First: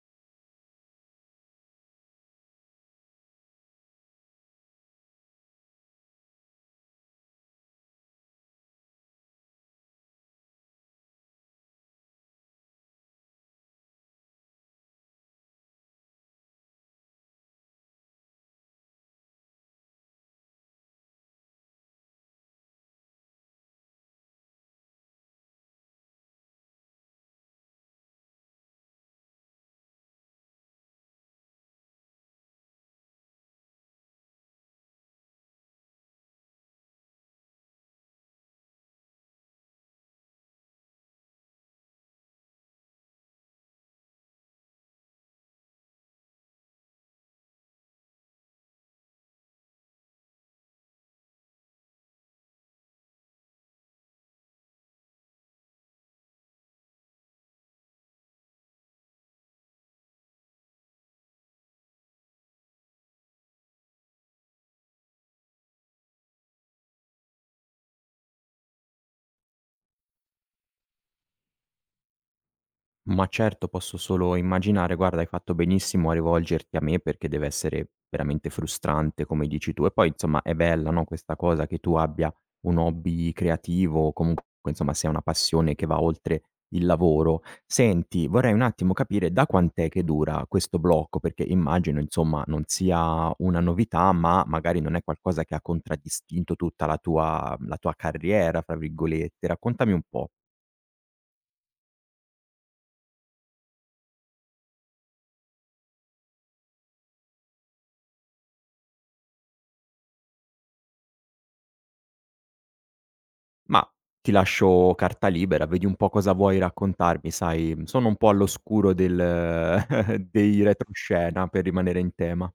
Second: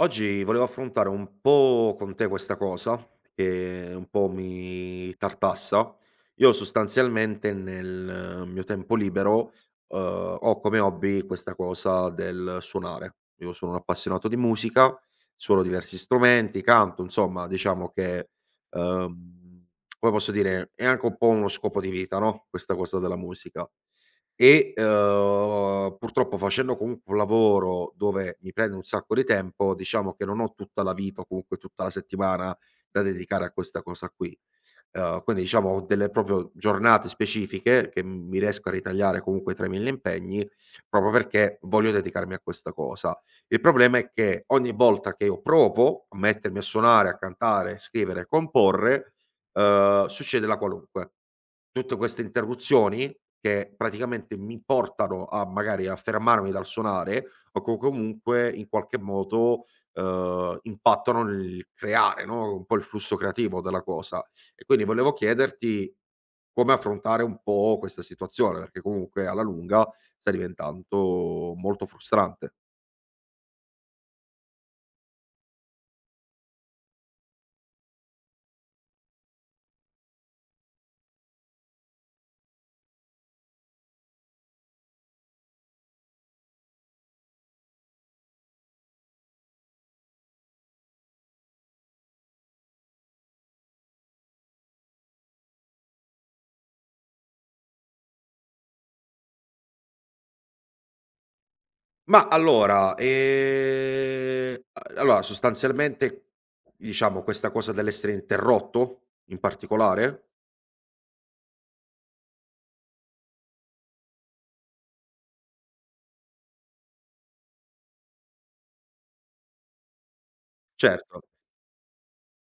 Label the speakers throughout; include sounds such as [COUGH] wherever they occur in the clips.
Speaker 1: Oggi volevo affrontare un po' con te questa cosa, che un po' mi tartassa. Io sostanzialmente nel mio tempo libero, ho come hobby questa cosa del suonare. Io sono un appassionato di musica, suono diversi strumenti, canto, insomma diciamo che, uhm, come posso dire, è anche un po' uno scopo di vita, no, questa cosa della musica. Purtroppo facendo comunque un lavoro dove mi prende un sacco di tempo, diciamo che non ho tutta la vita o comunque tutta la settimana da dedicare a questa cosa qui. Quindi diciamo ho delle proprio giornate specifiche che mi riesco a ritagliare comunque tra i 1000 impegni, proprio perché voglio dedicarmi a questa cosa. Il problema è che ogni volta che io provo a mettermi a suonare, a cantare, scrivere e comporre, succede la qualunque. Tutte queste interruzioni che praticamente mi portano a magari a fermarmi dal suonare o co comunque in qualche modo, impattano nel creare, no, un po' il flusso creativo della cosa. E quindi volevo chiederti come affrontare un po' questa situazione, perché comunque alla lunga sta diventando molto frustrante.
Speaker 2: Ma certo, posso solo immaginare. Guarda, hai fatto benissimo a rivolgerti a me perché deve essere veramente frustrante, come dici tu. E poi, insomma, è bella, no, questa cosa che tu abbia un hobby creativo o comunque, insomma, sia una passione che va oltre il lavoro. Senti, vorrei un attimo capire da quant'è che dura questo blocco, perché immagino, insomma, non sia una novità, ma magari non è qualcosa che ha contraddistinto tutta la tua carriera, fra virgolette. Raccontami un po'.
Speaker 1: Ma allora, a allora sostanzialmente, diciamo questa cosa dell'essere interrotto in particolare?
Speaker 2: Ma ti lascio carta libera, vedi un po' cosa vuoi raccontarmi, sai, mhmm, sono un po' all'oscuro del [LAUGHS] dei
Speaker 1: Certo.
Speaker 2: retroscena per rimanere in tema.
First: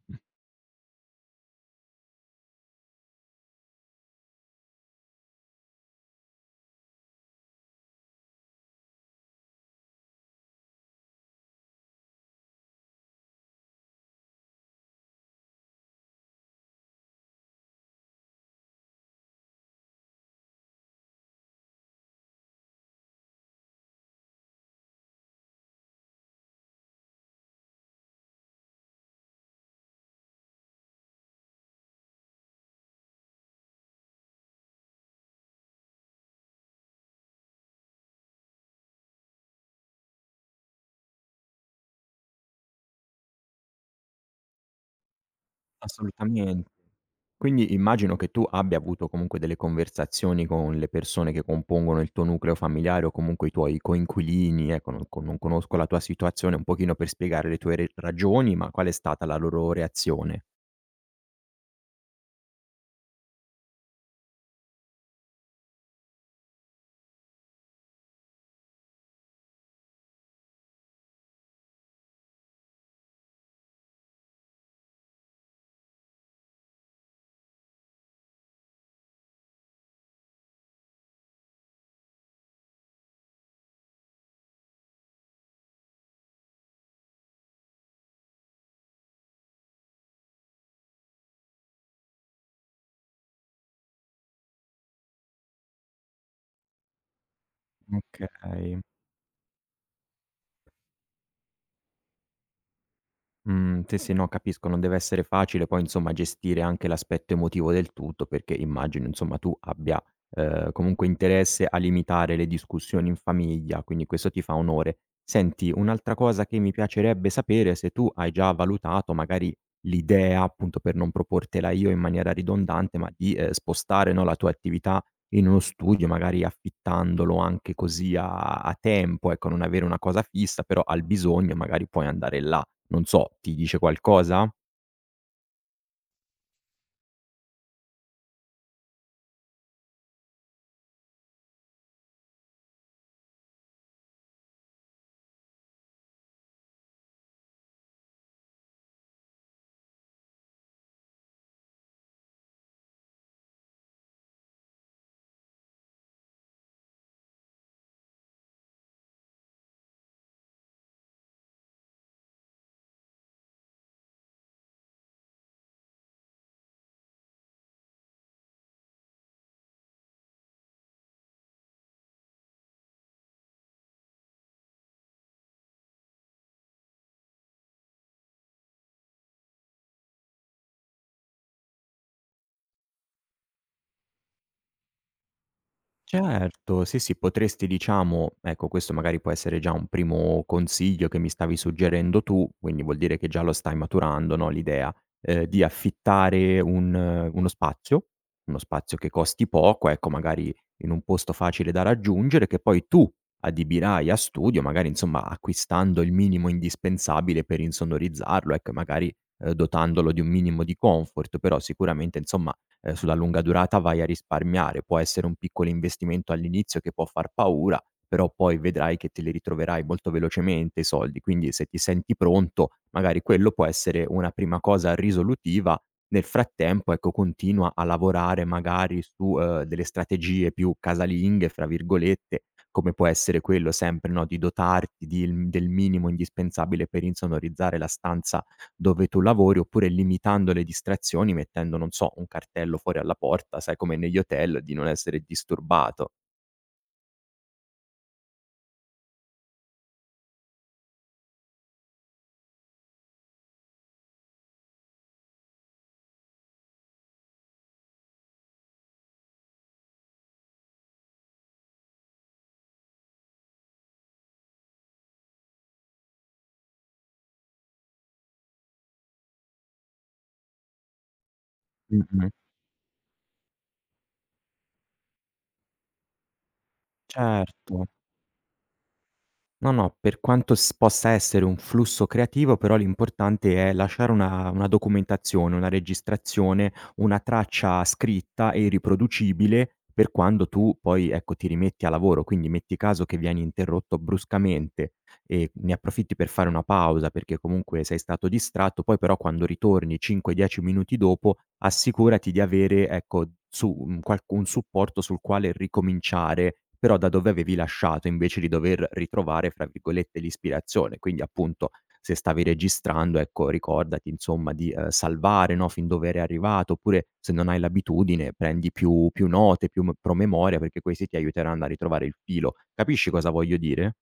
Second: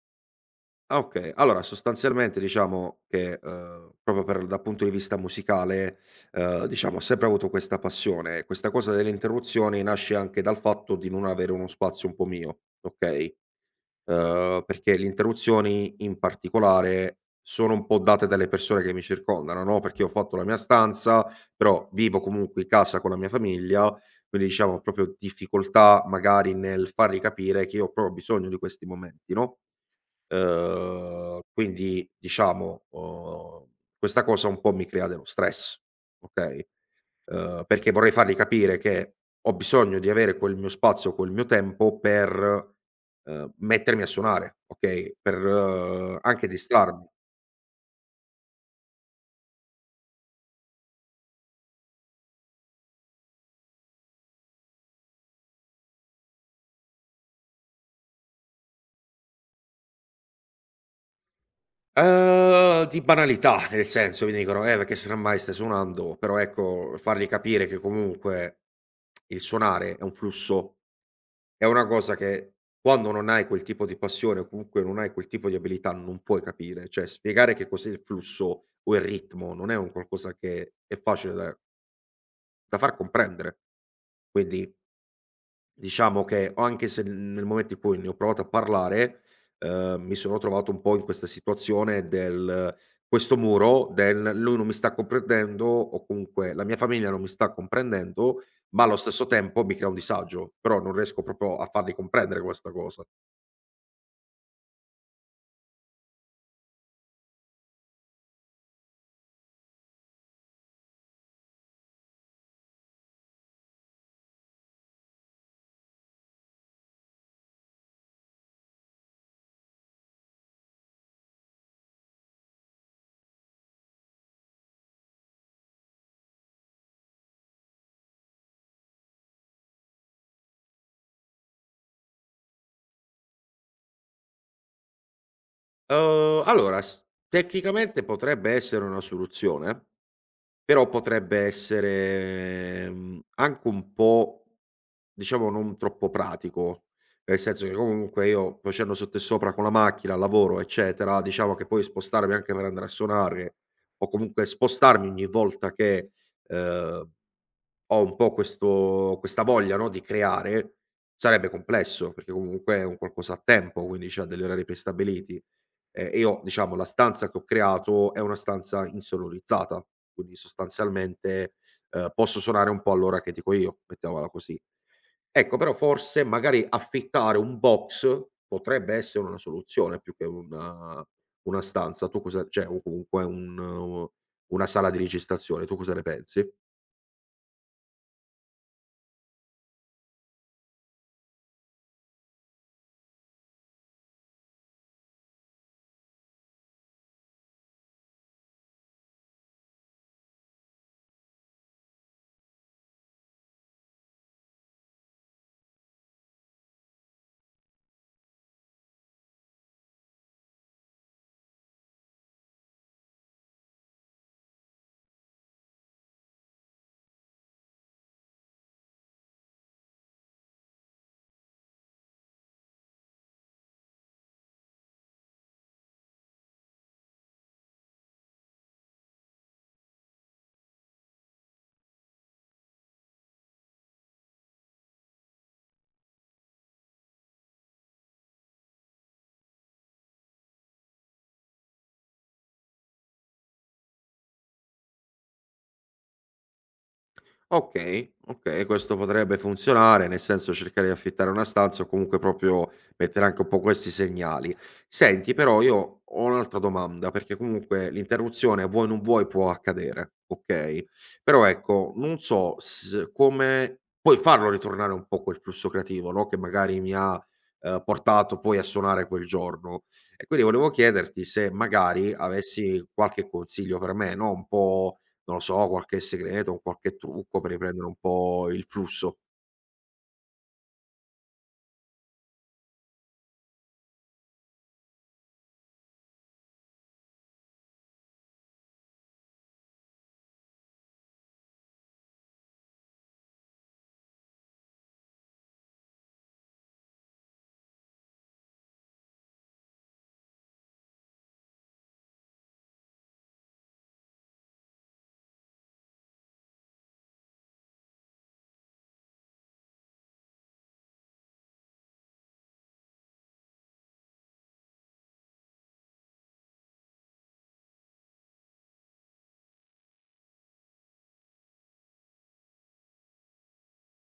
Speaker 1: Ah, okay. Allora sostanzialmente diciamo che, proprio per dal punto di vista musicale, diciamo ho sempre avuto questa passione. Questa cosa delle interruzioni nasce anche dal fatto di non avere uno spazio un po' mio, okay? Perché le interruzioni, in particolare, sono un po' date dalle persone che mi circondano, no, perché ho fatto la mia stanza, però vivo comunque in casa con la mia famiglia, quindi diciamo ho proprio difficoltà magari nel fargli capire che io ho proprio bisogno di questi momenti, no, uhm, quindi diciamo, uhm, questa cosa un po' mi crea dello stress, okay? Perché vorrei fargli capire che ho bisogno di avere quel mio spazio, quel mio tempo per, mettermi a suonare, okay, per anche
Speaker 2: Assolutamente.
Speaker 1: distrarmi.
Speaker 2: Quindi immagino che tu abbia avuto comunque delle conversazioni con le persone che compongono il tuo nucleo familiare o comunque i tuoi coinquilini, ecco, non conosco la tua situazione, un pochino per spiegare le tue re ragioni, ma qual è stata la loro reazione?
Speaker 1: Di banalità, [LAUGHS] nel senso mi dicono: perché semmai stai suonando", però ecco fargli capire che comunque il suonare è un flusso, è una cosa che quando non hai quel tipo di passione o comunque non hai quel tipo di abilità non puoi capire, cioè spiegare che cos'è il flusso o il ritmo non è un qualcosa che è facile da da far comprendere. Quindi diciamo che o anche se nel momento in cui ne ho provato a parlare, mi sono trovato un po' in questa situazione del questo muro del: "Lui non mi sta comprendendo" o comunque "la mia famiglia non mi sta comprendendo",
Speaker 2: Okay.
Speaker 1: ma allo stesso tempo mi crea un disagio, però non riesco proprio a fargli comprendere questa cosa.
Speaker 2: Mhmm, sì, sì, no, capisco, non deve essere facile poi insomma gestire anche l'aspetto emotivo del tutto, perché immagino insomma tu abbia, comunque interesse a limitare le discussioni in famiglia, quindi questo ti fa onore. Senti, un'altra cosa che mi piacerebbe sapere è se tu hai già valutato magari l'idea, appunto per non proportela io in maniera ridondante, ma di, spostare, no, la tua attività in uno studio, magari affittandolo anche così a tempo, ecco, non avere una cosa fissa, però al bisogno magari puoi andare là. Non so, ti dice qualcosa?
Speaker 1: Allora s Tecnicamente potrebbe essere una soluzione. Però potrebbe essere, mhmm, anche un po', diciamo, non troppo pratico, nel senso che comunque io facendo sotto e sopra con la macchina, al lavoro, eccetera, diciamo che poi spostarmi anche per andare a suonare o comunque spostarmi ogni volta che, ehm, ho un po' questo questa voglia, no, di creare, sarebbe complesso, perché comunque è un qualcosa a tempo, quindi c'ha degli orari prestabiliti. E ho Diciamo la stanza che ho creato è una stanza insonorizzata, quindi sostanzialmente, posso suonare un po' all'ora che dico io, mettiamola così. Ecco, però forse magari affittare un box potrebbe essere una soluzione più che una stanza. Tu cosa, cioè, o comunque un eh, una sala di registrazione, tu cosa ne pensi?
Speaker 2: Certo, sì, sì, potresti, diciamo, ecco, questo magari può essere già un primo consiglio che mi stavi suggerendo tu, quindi vuol dire che già lo stai maturando, no, l'idea, di affittare un uno spazio che costi poco, ecco, magari in un posto facile da raggiungere, che poi tu adibirai a studio, magari insomma acquistando il minimo indispensabile per insonorizzarlo, ecco, magari, dotandolo di un minimo di comfort, però sicuramente insomma sulla lunga durata vai a risparmiare. Può essere un piccolo investimento all'inizio che può far paura, però poi vedrai che te li ritroverai molto velocemente i soldi. Quindi se ti senti pronto, magari quello può essere una prima cosa risolutiva. Nel frattempo, ecco, continua a lavorare magari su, delle strategie più "casalinghe", fra virgolette, come può essere quello sempre, no, di dotarti di il del minimo indispensabile per insonorizzare la stanza dove tu lavori, oppure limitando le distrazioni mettendo, non so, un cartello fuori alla porta, sai, come negli hotel, di non essere disturbato.
Speaker 1: Okay, okay, questo potrebbe funzionare, nel senso cercare di affittare una stanza o comunque proprio mettere anche un po' questi segnali. Senti però io ho un'altra domanda, perché comunque l'interruzione, vuoi non vuoi, può accadere, okay, però ecco non so s come puoi farlo ritornare un po' quel flusso creativo, no, che magari mi ha, portato poi a suonare quel giorno. E quindi volevo chiederti se magari
Speaker 2: Mh-mh.
Speaker 1: avessi qualche consiglio per me, no, un po'. Non lo so, qualche segreto, un qualche trucco per
Speaker 2: Certo.
Speaker 1: riprendere un po' il flusso.
Speaker 2: No, no, per quanto s possa essere un flusso creativo, però l'importante è lasciare una documentazione, una registrazione, una traccia scritta e riproducibile per quando tu poi, ecco, ti rimetti a lavoro. Quindi metti caso che vieni interrotto bruscamente e ne approfitti per fare una pausa perché comunque sei stato distratto, poi però quando ritorni 5, 10 minuti dopo assicurati di avere, ecco, su un qualc un supporto sul quale ricominciare, però da dove avevi lasciato, invece di dover ritrovare, fra virgolette, "l'ispirazione". Quindi, appunto, se stavi registrando, ecco, ricordati insomma di, salvare, no, fin dove eri arrivato, oppure se non hai l'abitudine prendi più note, più m promemoria, perché questi ti aiuteranno a ritrovare il filo. Capisci cosa voglio dire?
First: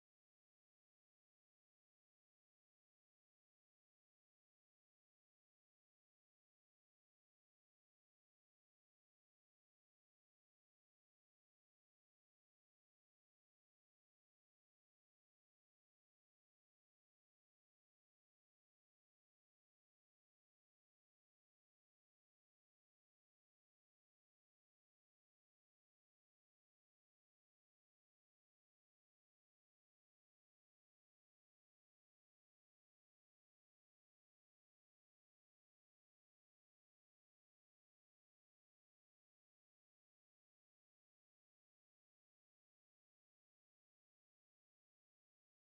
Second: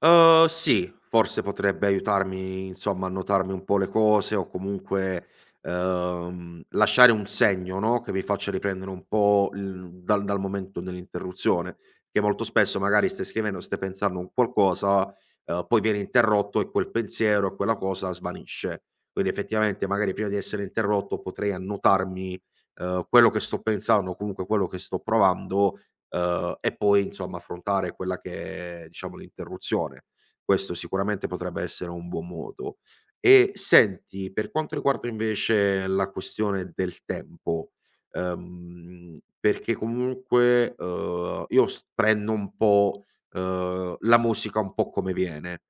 Speaker 1: Sì, forse potrebbe aiutarmi, insomma, a notarmi un po' le cose o comunque, lasciare un segno, no, che mi faccia riprendere un po' il dal momento dell'interruzione, che molto spesso magari stai scrivendo, stai pensando un qualcosa, poi viene interrotto e quel pensiero e quella cosa svanisce. Quindi effettivamente magari prima di essere interrotto potrei annotarmi, quello che sto pensando o comunque quello che sto provando, e poi insomma affrontare quella che è, diciamo, l'interruzione. Questo sicuramente potrebbe essere un buon modo. E senti, per quanto riguarda invece la questione del tempo, perché comunque, io s prendo un po', la musica un po' come viene,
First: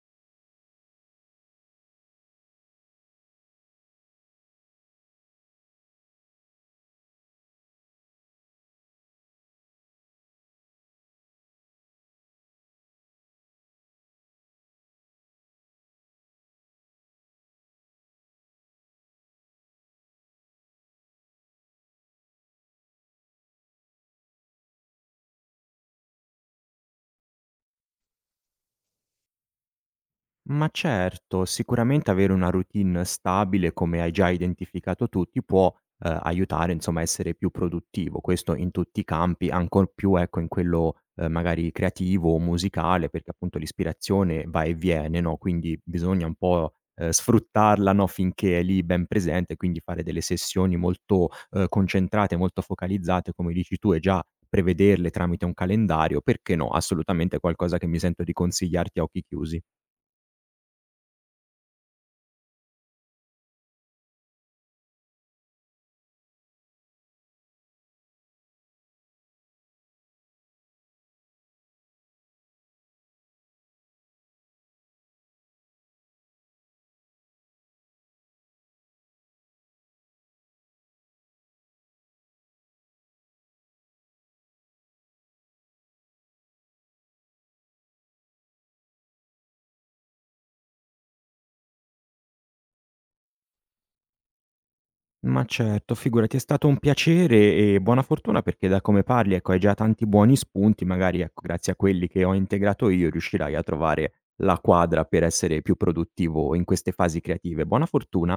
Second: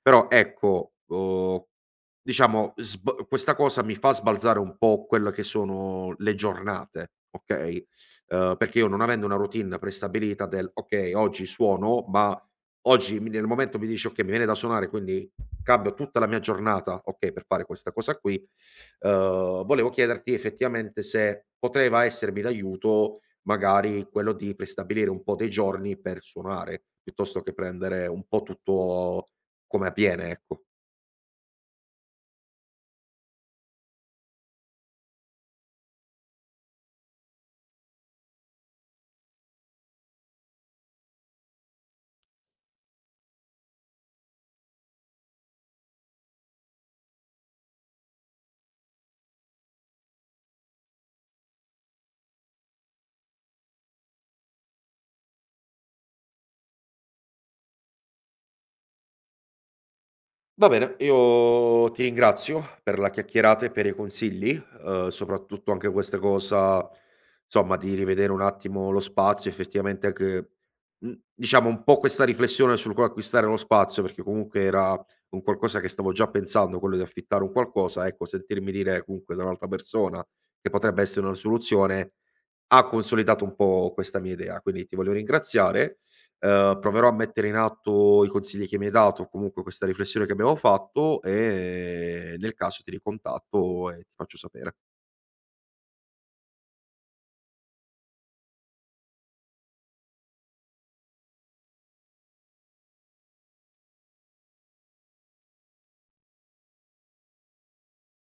Speaker 1: però ecco, diciamo sb questa cosa mi fa sbalzare un po' quelle che sono le giornate, okay? Perché io non avendo una routine prestabilita del: "Okay, oggi suono, ma oggi mi nel momento mi dici: "Okay, mi viene da suonare, quindi cambio tutta la mia giornata, okay, per fare questa cosa qui", volevo chiederti effettivamente se poteva essermi d'aiuto magari quello di prestabilire un po' dei giorni per suonare, piuttosto che prendere un po' tutto come avviene, ecco.
Speaker 2: Ma certo, sicuramente avere una routine stabile, come hai già identificato tu, ti può, aiutare insomma a essere più produttivo, questo in tutti i campi, ancor più ecco in quello, magari creativo o musicale, perché appunto l'ispirazione va e viene, no, quindi bisogna un po', sfruttarla, no, finché è lì ben presente, quindi fare delle sessioni molto, concentrate, molto focalizzate, come dici tu, e già prevederle tramite un calendario, perché no, assolutamente è qualcosa che mi sento di consigliarti a occhi chiusi.
Speaker 1: Va bene, io ti ringrazio per la chiacchierata e per i consigli, soprattutto anche questa cosa, insomma, di rivedere un attimo lo spazio, effettivamente anche, mhmm, diciamo un po' questa riflessione sul come acquistare lo spazio, perché comunque era un qualcosa che stavo già pensando, quello di affittare un qualcosa, ecco, sentirmi dire comunque da un'altra persona che potrebbe essere una soluzione, ha consolidato un po' questa mia idea, quindi ti voglio ringraziare. Proverò a mettere in atto i consigli che mi hai dato, o comunque questa riflessione che abbiamo fatto e nel caso ti ricontatto e ti faccio sapere.
Speaker 2: Ma certo, figurati, è stato un piacere e buona fortuna perché da come parli, ecco, hai già tanti buoni spunti, magari, ecco, grazie a quelli che ho integrato io riuscirai a trovare la quadra per essere più produttivo in queste fasi creative. Buona fortuna.